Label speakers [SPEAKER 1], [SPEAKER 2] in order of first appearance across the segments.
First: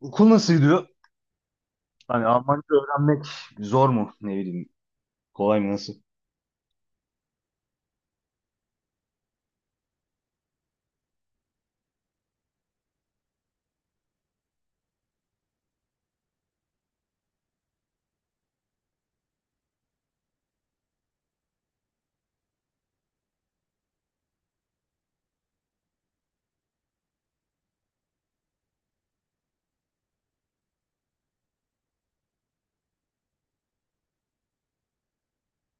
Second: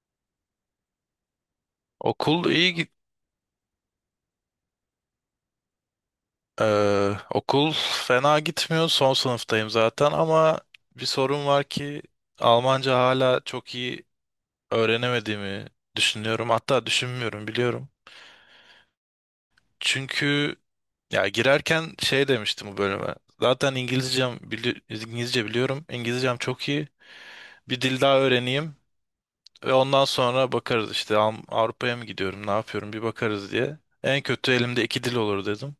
[SPEAKER 1] Okul nasıl gidiyor? Hani
[SPEAKER 2] Okul
[SPEAKER 1] Almanca
[SPEAKER 2] iyi git
[SPEAKER 1] öğrenmek zor mu? Ne bileyim. Kolay mı? Nasıl?
[SPEAKER 2] okul fena gitmiyor. Son sınıftayım zaten ama bir sorun var ki Almanca hala çok iyi öğrenemediğimi düşünüyorum. Hatta düşünmüyorum biliyorum. Çünkü ya girerken şey demiştim bu bölüme. Zaten İngilizcem İngilizce biliyorum. İngilizcem çok iyi. Bir dil daha öğreneyim ve ondan sonra bakarız işte Avrupa'ya mı gidiyorum, ne yapıyorum bir bakarız diye. En kötü elimde iki dil olur dedim.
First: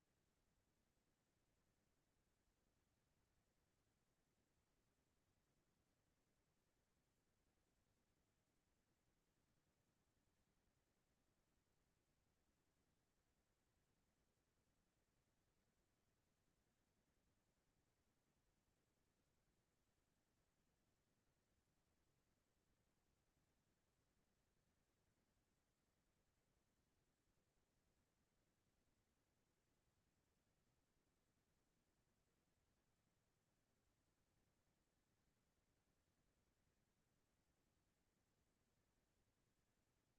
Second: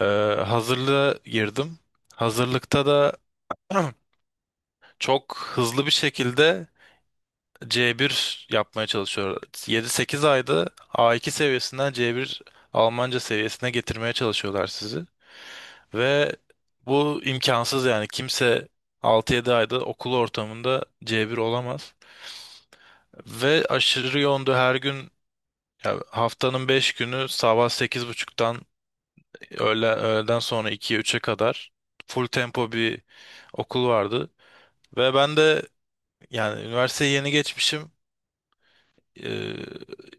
[SPEAKER 2] Ee, hazırlığa girdim. Hazırlıkta da çok hızlı bir şekilde C1 yapmaya çalışıyor. 7 8 ayda A2 seviyesinden C1 Almanca seviyesine getirmeye çalışıyorlar sizi. Ve bu imkansız yani kimse 6 7 ayda okul ortamında C1 olamaz. Ve aşırı yoğundu her gün ya haftanın 5 günü sabah 8.30'dan öğle, öğleden sonra 2'ye üçe kadar full tempo bir okul vardı. Ve ben de yani üniversiteyi yeni geçmişim. Ee,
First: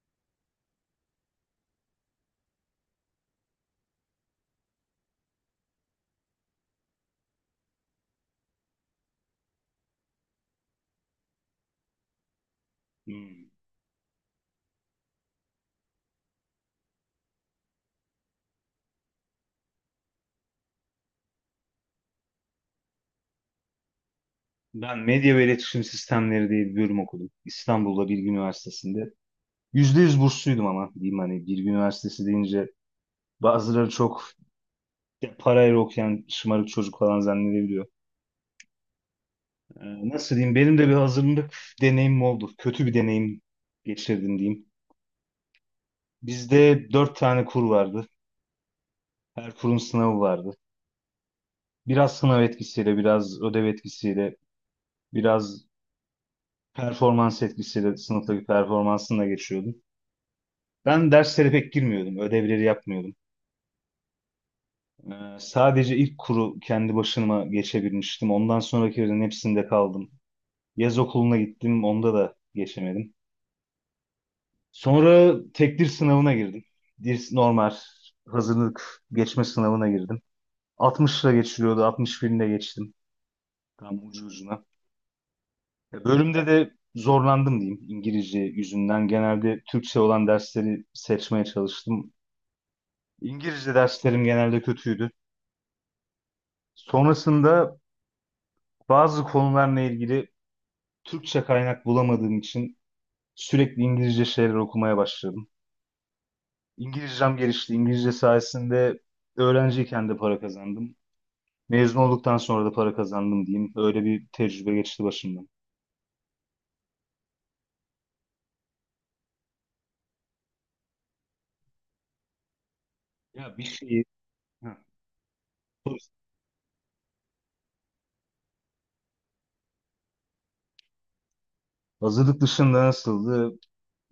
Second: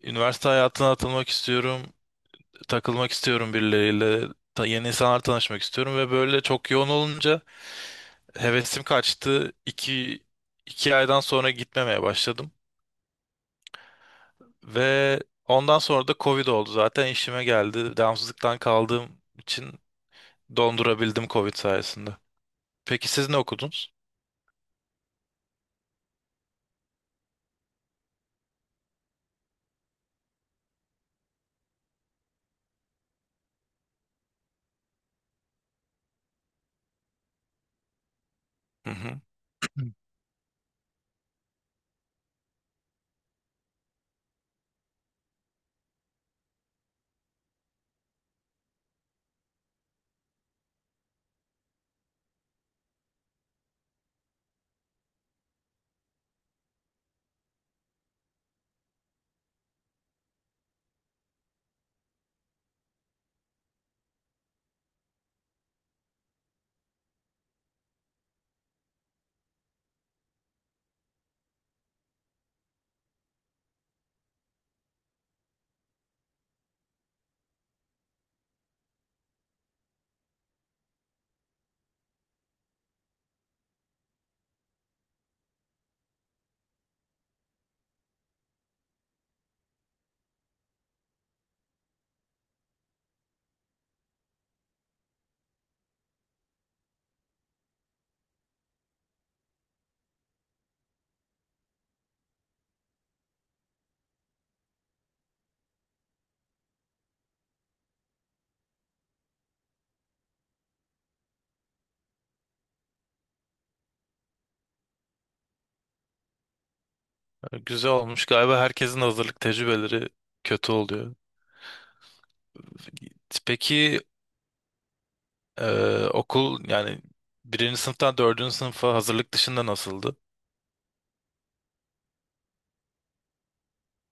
[SPEAKER 2] üniversite hayatına atılmak istiyorum. Takılmak istiyorum birileriyle. Yeni insanlar tanışmak istiyorum. Ve böyle çok yoğun olunca hevesim kaçtı. İki aydan sonra gitmemeye başladım.
[SPEAKER 1] Hmm.
[SPEAKER 2] Ve ondan sonra da Covid oldu zaten işime geldi. Devamsızlıktan kaldığım için dondurabildim Covid sayesinde. Peki siz ne okudunuz?
[SPEAKER 1] Ben medya ve iletişim sistemleri diye bir bölüm okudum. İstanbul'da Bilgi Üniversitesi'nde. Yüzde yüz bursluydum ama diyeyim. Hani Bilgi Üniversitesi deyince bazıları çok parayla okuyan şımarık çocuk falan zannedebiliyor.
[SPEAKER 2] Hı hı.
[SPEAKER 1] Nasıl diyeyim? Benim de bir hazırlık deneyimim oldu. Kötü bir deneyim geçirdim diyeyim. Bizde dört tane kur vardı. Her kurun sınavı vardı. Biraz sınav etkisiyle, biraz ödev etkisiyle, biraz performans etkisiyle sınıftaki performansını da geçiyordum. Ben derslere pek girmiyordum, ödevleri yapmıyordum. Sadece ilk kuru kendi başıma geçebilmiştim. Ondan sonrakilerin hepsinde kaldım. Yaz okuluna gittim, onda da geçemedim. Sonra tek dil sınavına girdim. Dil normal hazırlık geçme sınavına girdim. 60'la geçiliyordu, 61 ile geçtim. Tam ucu ucuna. Ya, bölümde de zorlandım diyeyim İngilizce yüzünden. Genelde Türkçe olan dersleri seçmeye çalıştım. İngilizce derslerim genelde kötüydü. Sonrasında bazı konularla ilgili Türkçe kaynak bulamadığım için sürekli İngilizce şeyler okumaya başladım. İngilizcem gelişti. İngilizce sayesinde öğrenciyken de para kazandım. Mezun olduktan sonra da para kazandım diyeyim. Öyle bir tecrübe geçti başımdan.
[SPEAKER 2] Güzel olmuş. Galiba herkesin hazırlık tecrübeleri kötü oluyor.
[SPEAKER 1] Ya bir
[SPEAKER 2] Peki
[SPEAKER 1] şeyi. Heh, dur.
[SPEAKER 2] okul yani birinci sınıftan dördüncü sınıfa hazırlık dışında nasıldı?
[SPEAKER 1] Hazırlık dışında nasıldı?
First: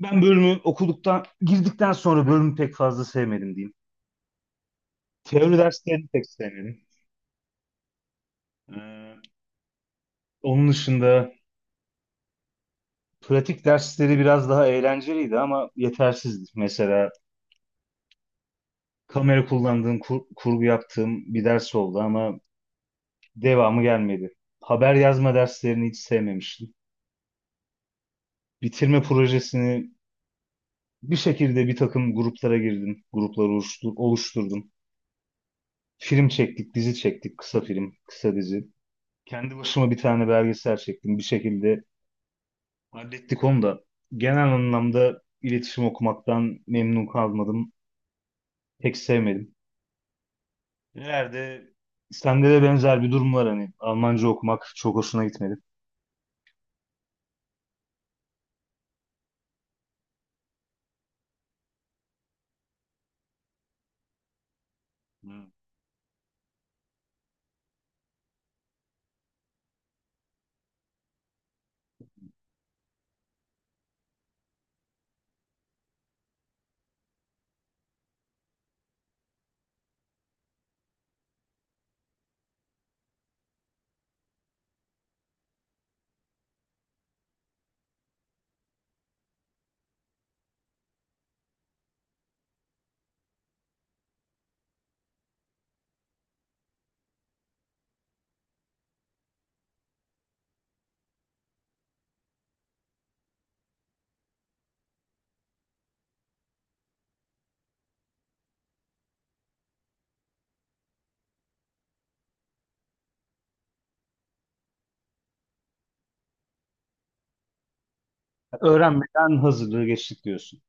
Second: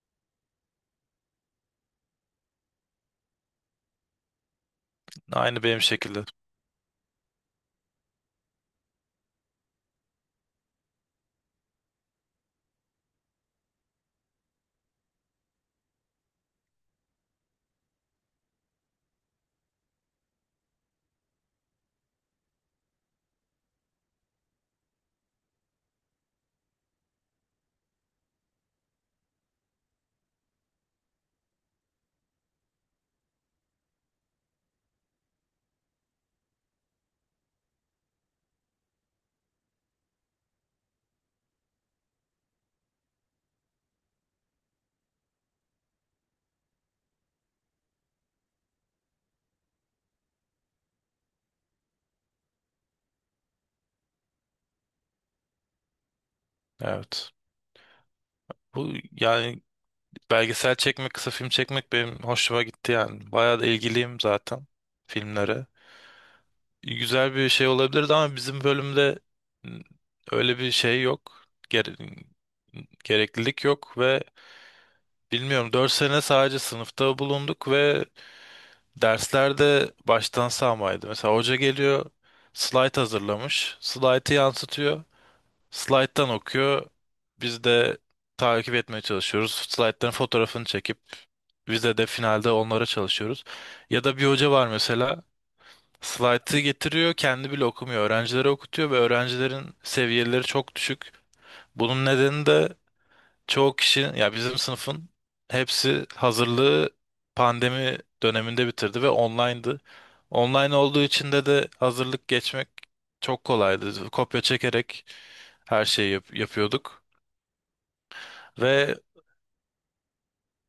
[SPEAKER 1] Ben bölümü okuduktan, girdikten sonra bölümü pek fazla sevmedim diyeyim. Teori
[SPEAKER 2] Aynı benim
[SPEAKER 1] derslerini pek
[SPEAKER 2] şekilde.
[SPEAKER 1] sevmedim. Ee, Onun dışında pratik dersleri biraz daha eğlenceliydi ama yetersizdi. Mesela kamera kullandığım, kurgu yaptığım bir ders oldu ama devamı gelmedi. Haber yazma derslerini hiç sevmemiştim. Bitirme projesini bir şekilde bir takım gruplara girdim. Grupları oluşturdum. Film çektik, dizi çektik, kısa film, kısa dizi. Kendi başıma bir tane belgesel çektim. Bir şekilde hallettik onu da. Genel anlamda iletişim okumaktan memnun kalmadım. Pek sevmedim. Nerede? Sende de benzer bir durum var hani. Almanca okumak çok hoşuna gitmedi.
[SPEAKER 2] Evet. Bu yani belgesel çekmek, kısa film çekmek benim hoşuma gitti yani. Bayağı da ilgiliyim zaten
[SPEAKER 1] Hı.
[SPEAKER 2] filmlere. Güzel bir şey olabilirdi ama bizim bölümde m, öyle bir şey yok. Gereklilik yok ve bilmiyorum 4 sene sadece sınıfta bulunduk ve derslerde baştan sağmaydı. Mesela hoca geliyor, slide hazırlamış. Slide'ı yansıtıyor. Slide'dan okuyor. Biz de takip etmeye çalışıyoruz. Slide'ların fotoğrafını çekip vize de finalde onlara çalışıyoruz. Ya da bir hoca var mesela slaytı getiriyor kendi bile okumuyor. Öğrencilere okutuyor ve öğrencilerin seviyeleri çok düşük. Bunun nedeni de çoğu kişi ya bizim sınıfın hepsi hazırlığı pandemi döneminde bitirdi ve online'dı. Online olduğu için de hazırlık geçmek çok kolaydı. Kopya çekerek her şeyi yapıyorduk. Ve
[SPEAKER 1] Öğrenmeden hazırlığı geçtik diyorsun.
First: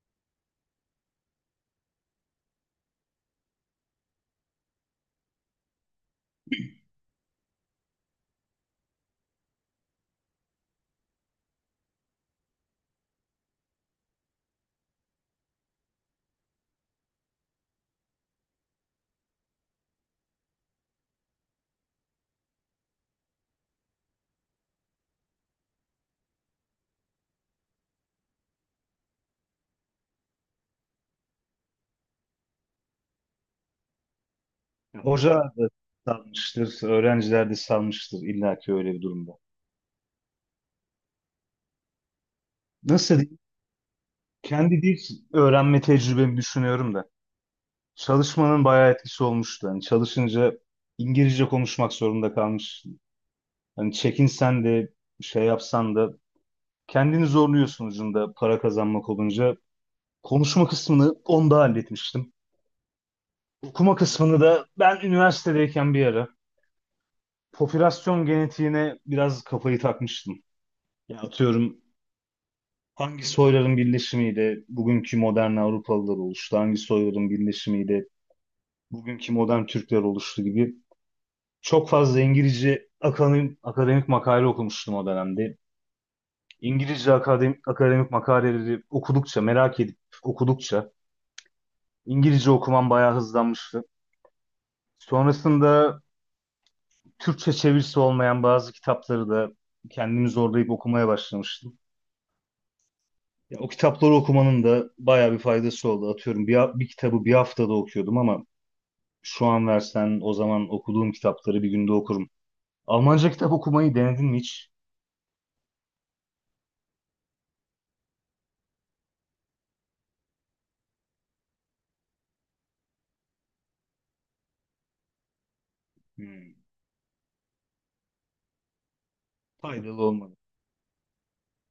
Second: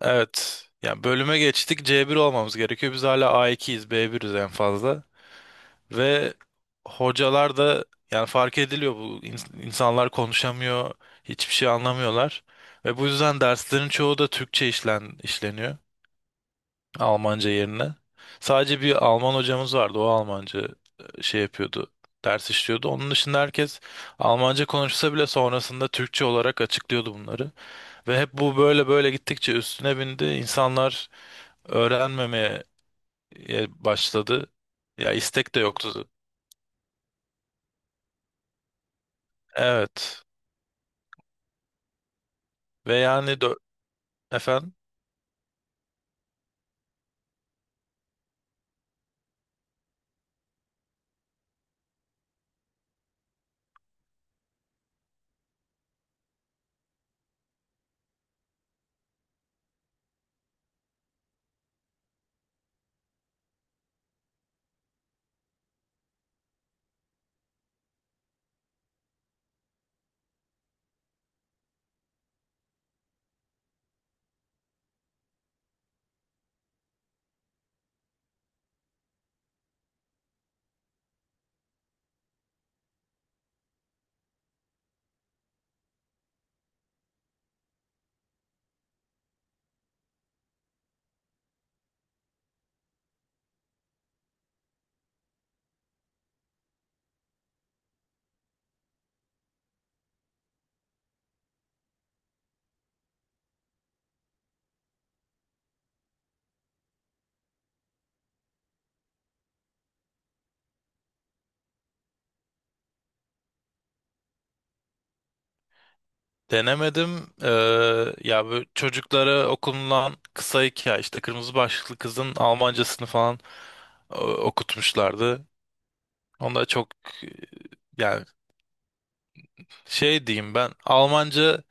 [SPEAKER 2] evet yani bölüme geçtik c bir olmamız gerekiyor. Biz hala a ikiyiz, b biriz en fazla. Ve hocalar da yani fark ediliyor bu insanlar konuşamıyor, hiçbir şey anlamıyorlar. Ve bu yüzden derslerin çoğu da Türkçe işleniyor. Almanca yerine. Sadece bir Alman hocamız vardı. O Almanca şey yapıyordu. Ders işliyordu. Onun dışında herkes Almanca konuşsa bile sonrasında Türkçe olarak açıklıyordu bunları. Ve hep bu böyle böyle gittikçe üstüne bindi. İnsanlar öğrenmemeye başladı.
[SPEAKER 1] Hı.
[SPEAKER 2] Ya
[SPEAKER 1] Hoca
[SPEAKER 2] istek de
[SPEAKER 1] da
[SPEAKER 2] yoktu.
[SPEAKER 1] salmıştır, öğrenciler de salmıştır illa ki öyle bir durumda.
[SPEAKER 2] Evet. Ve
[SPEAKER 1] Nasıl
[SPEAKER 2] yani
[SPEAKER 1] diyeyim?
[SPEAKER 2] efendim
[SPEAKER 1] Kendi dil öğrenme tecrübemi düşünüyorum da. Çalışmanın bayağı etkisi olmuştu. Hani çalışınca İngilizce konuşmak zorunda kalmıştım. Hani çekinsen de şey yapsan da kendini zorluyorsun ucunda para kazanmak olunca. Konuşma kısmını onda halletmiştim. Okuma kısmını da ben üniversitedeyken bir ara popülasyon genetiğine biraz kafayı takmıştım. Ya atıyorum, hangi soyların birleşimiyle bugünkü modern Avrupalılar oluştu, hangi soyların birleşimiyle bugünkü modern Türkler oluştu gibi çok fazla İngilizce akademik makale okumuştum o dönemde. İngilizce akademik makaleleri okudukça, merak edip okudukça İngilizce okumam bayağı hızlanmıştı. Sonrasında Türkçe çevirisi olmayan bazı kitapları da kendimi zorlayıp okumaya başlamıştım. Ya, o kitapları okumanın da bayağı bir faydası oldu. Atıyorum bir kitabı bir haftada okuyordum ama şu an versen o zaman okuduğum kitapları bir günde okurum. Almanca kitap okumayı denedin mi hiç?
[SPEAKER 2] denemedim. Ya bu çocuklara okunulan kısa hikaye işte kırmızı başlıklı kızın Almancasını falan okutmuşlardı.
[SPEAKER 1] Hmm,
[SPEAKER 2] Onda çok e, yani
[SPEAKER 1] faydalı
[SPEAKER 2] şey
[SPEAKER 1] olmadı.
[SPEAKER 2] diyeyim ben Almanca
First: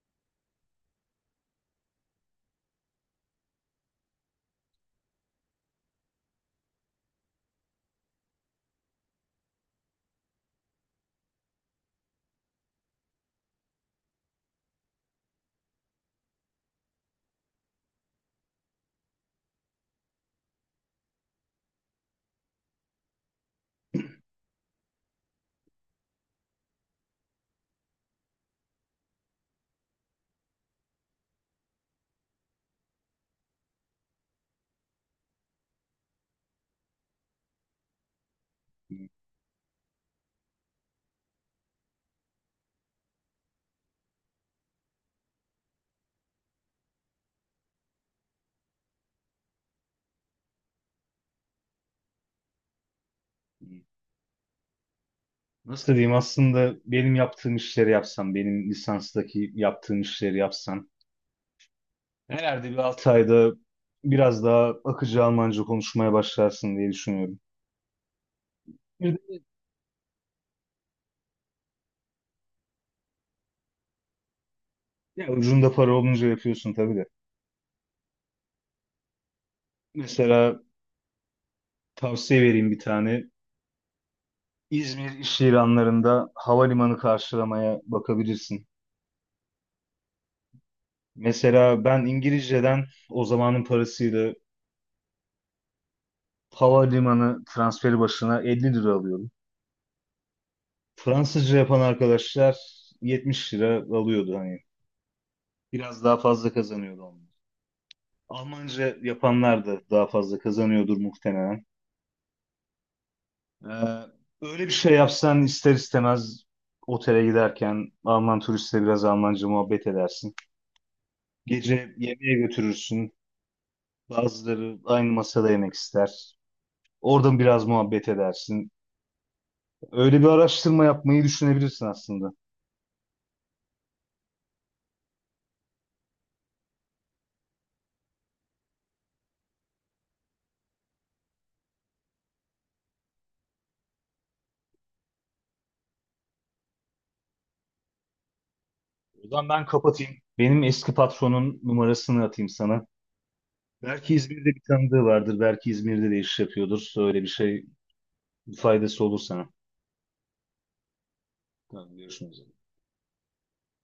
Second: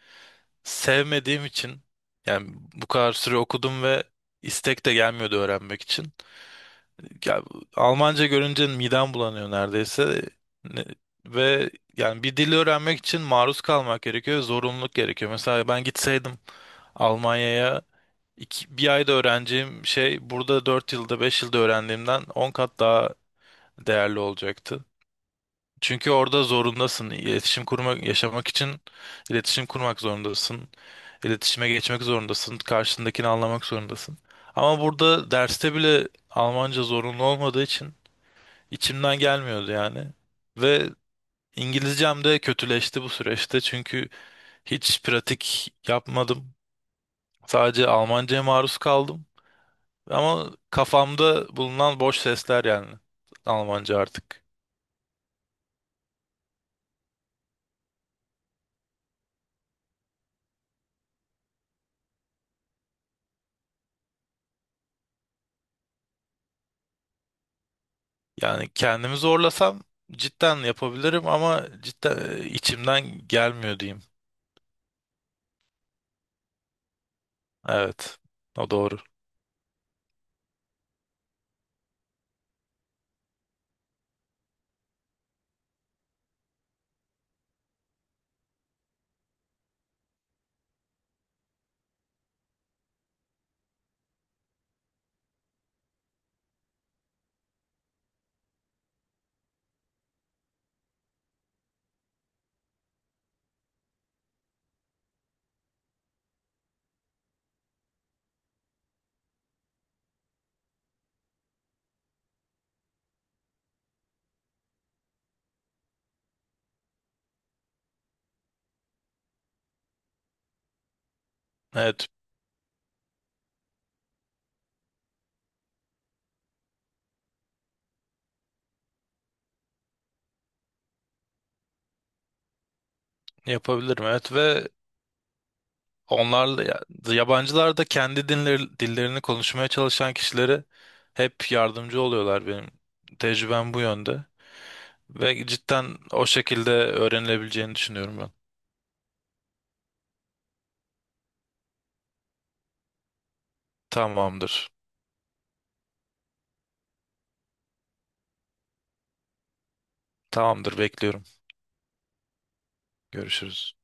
[SPEAKER 2] sevmediğim için yani bu kadar süre okudum ve istek de gelmiyordu öğrenmek için. Ya, Almanca görünce midem bulanıyor neredeyse. Ne- Ve yani bir dili öğrenmek için maruz kalmak gerekiyor, zorunluluk gerekiyor. Mesela ben gitseydim Almanya'ya bir ayda öğreneceğim şey burada 4 yılda 5 yılda öğrendiğimden 10 kat daha değerli olacaktı. Çünkü orada zorundasın. İletişim kurmak, yaşamak için iletişim kurmak zorundasın. İletişime geçmek zorundasın. Karşındakini anlamak zorundasın. Ama burada derste bile Almanca zorunlu olmadığı için
[SPEAKER 1] Hmm,
[SPEAKER 2] içimden gelmiyordu yani. Ve İngilizcem de kötüleşti bu süreçte çünkü hiç pratik yapmadım. Sadece Almanca'ya maruz kaldım. Ama kafamda bulunan boş sesler yani
[SPEAKER 1] hmm.
[SPEAKER 2] Almanca artık.
[SPEAKER 1] Nasıl diyeyim, aslında benim yaptığım işleri yapsan, benim lisanstaki yaptığım işleri yapsan herhalde bir 6 ayda biraz daha akıcı Almanca konuşmaya başlarsın diye düşünüyorum.
[SPEAKER 2] Yani kendimi zorlasam cidden yapabilirim ama cidden içimden gelmiyor diyeyim.
[SPEAKER 1] Ya ucunda para olunca yapıyorsun tabii de.
[SPEAKER 2] Evet. O doğru.
[SPEAKER 1] Mesela tavsiye vereyim bir tane. İzmir iş ilanlarında havalimanı karşılamaya bakabilirsin. Mesela ben İngilizceden o zamanın parasıyla havalimanı transferi başına 50 lira alıyordum. Fransızca yapan arkadaşlar 70 lira alıyordu hani. Biraz daha fazla kazanıyordu onlar. Almanca yapanlar da daha fazla kazanıyordur muhtemelen. Ee, Öyle bir şey yapsan ister istemez otele giderken Alman turistle biraz Almanca muhabbet edersin. Gece
[SPEAKER 2] Evet.
[SPEAKER 1] yemeğe götürürsün. Bazıları aynı masada yemek ister. Oradan biraz muhabbet edersin. Öyle bir araştırma yapmayı düşünebilirsin aslında.
[SPEAKER 2] Yapabilirim. Evet ve onlarla yabancılar da kendi dinleri, dillerini konuşmaya çalışan kişilere hep yardımcı oluyorlar benim. Tecrübem bu yönde. Ve cidden o şekilde öğrenilebileceğini düşünüyorum ben.
[SPEAKER 1] O zaman ben kapatayım. Benim eski patronun numarasını atayım sana. Belki İzmir'de bir
[SPEAKER 2] Tamamdır.
[SPEAKER 1] tanıdığı vardır. Belki İzmir'de de iş yapıyordur. Öyle bir şey faydası olur sana.
[SPEAKER 2] Tamamdır. Bekliyorum.
[SPEAKER 1] Tamam, görüşmek üzere.
[SPEAKER 2] Görüşürüz.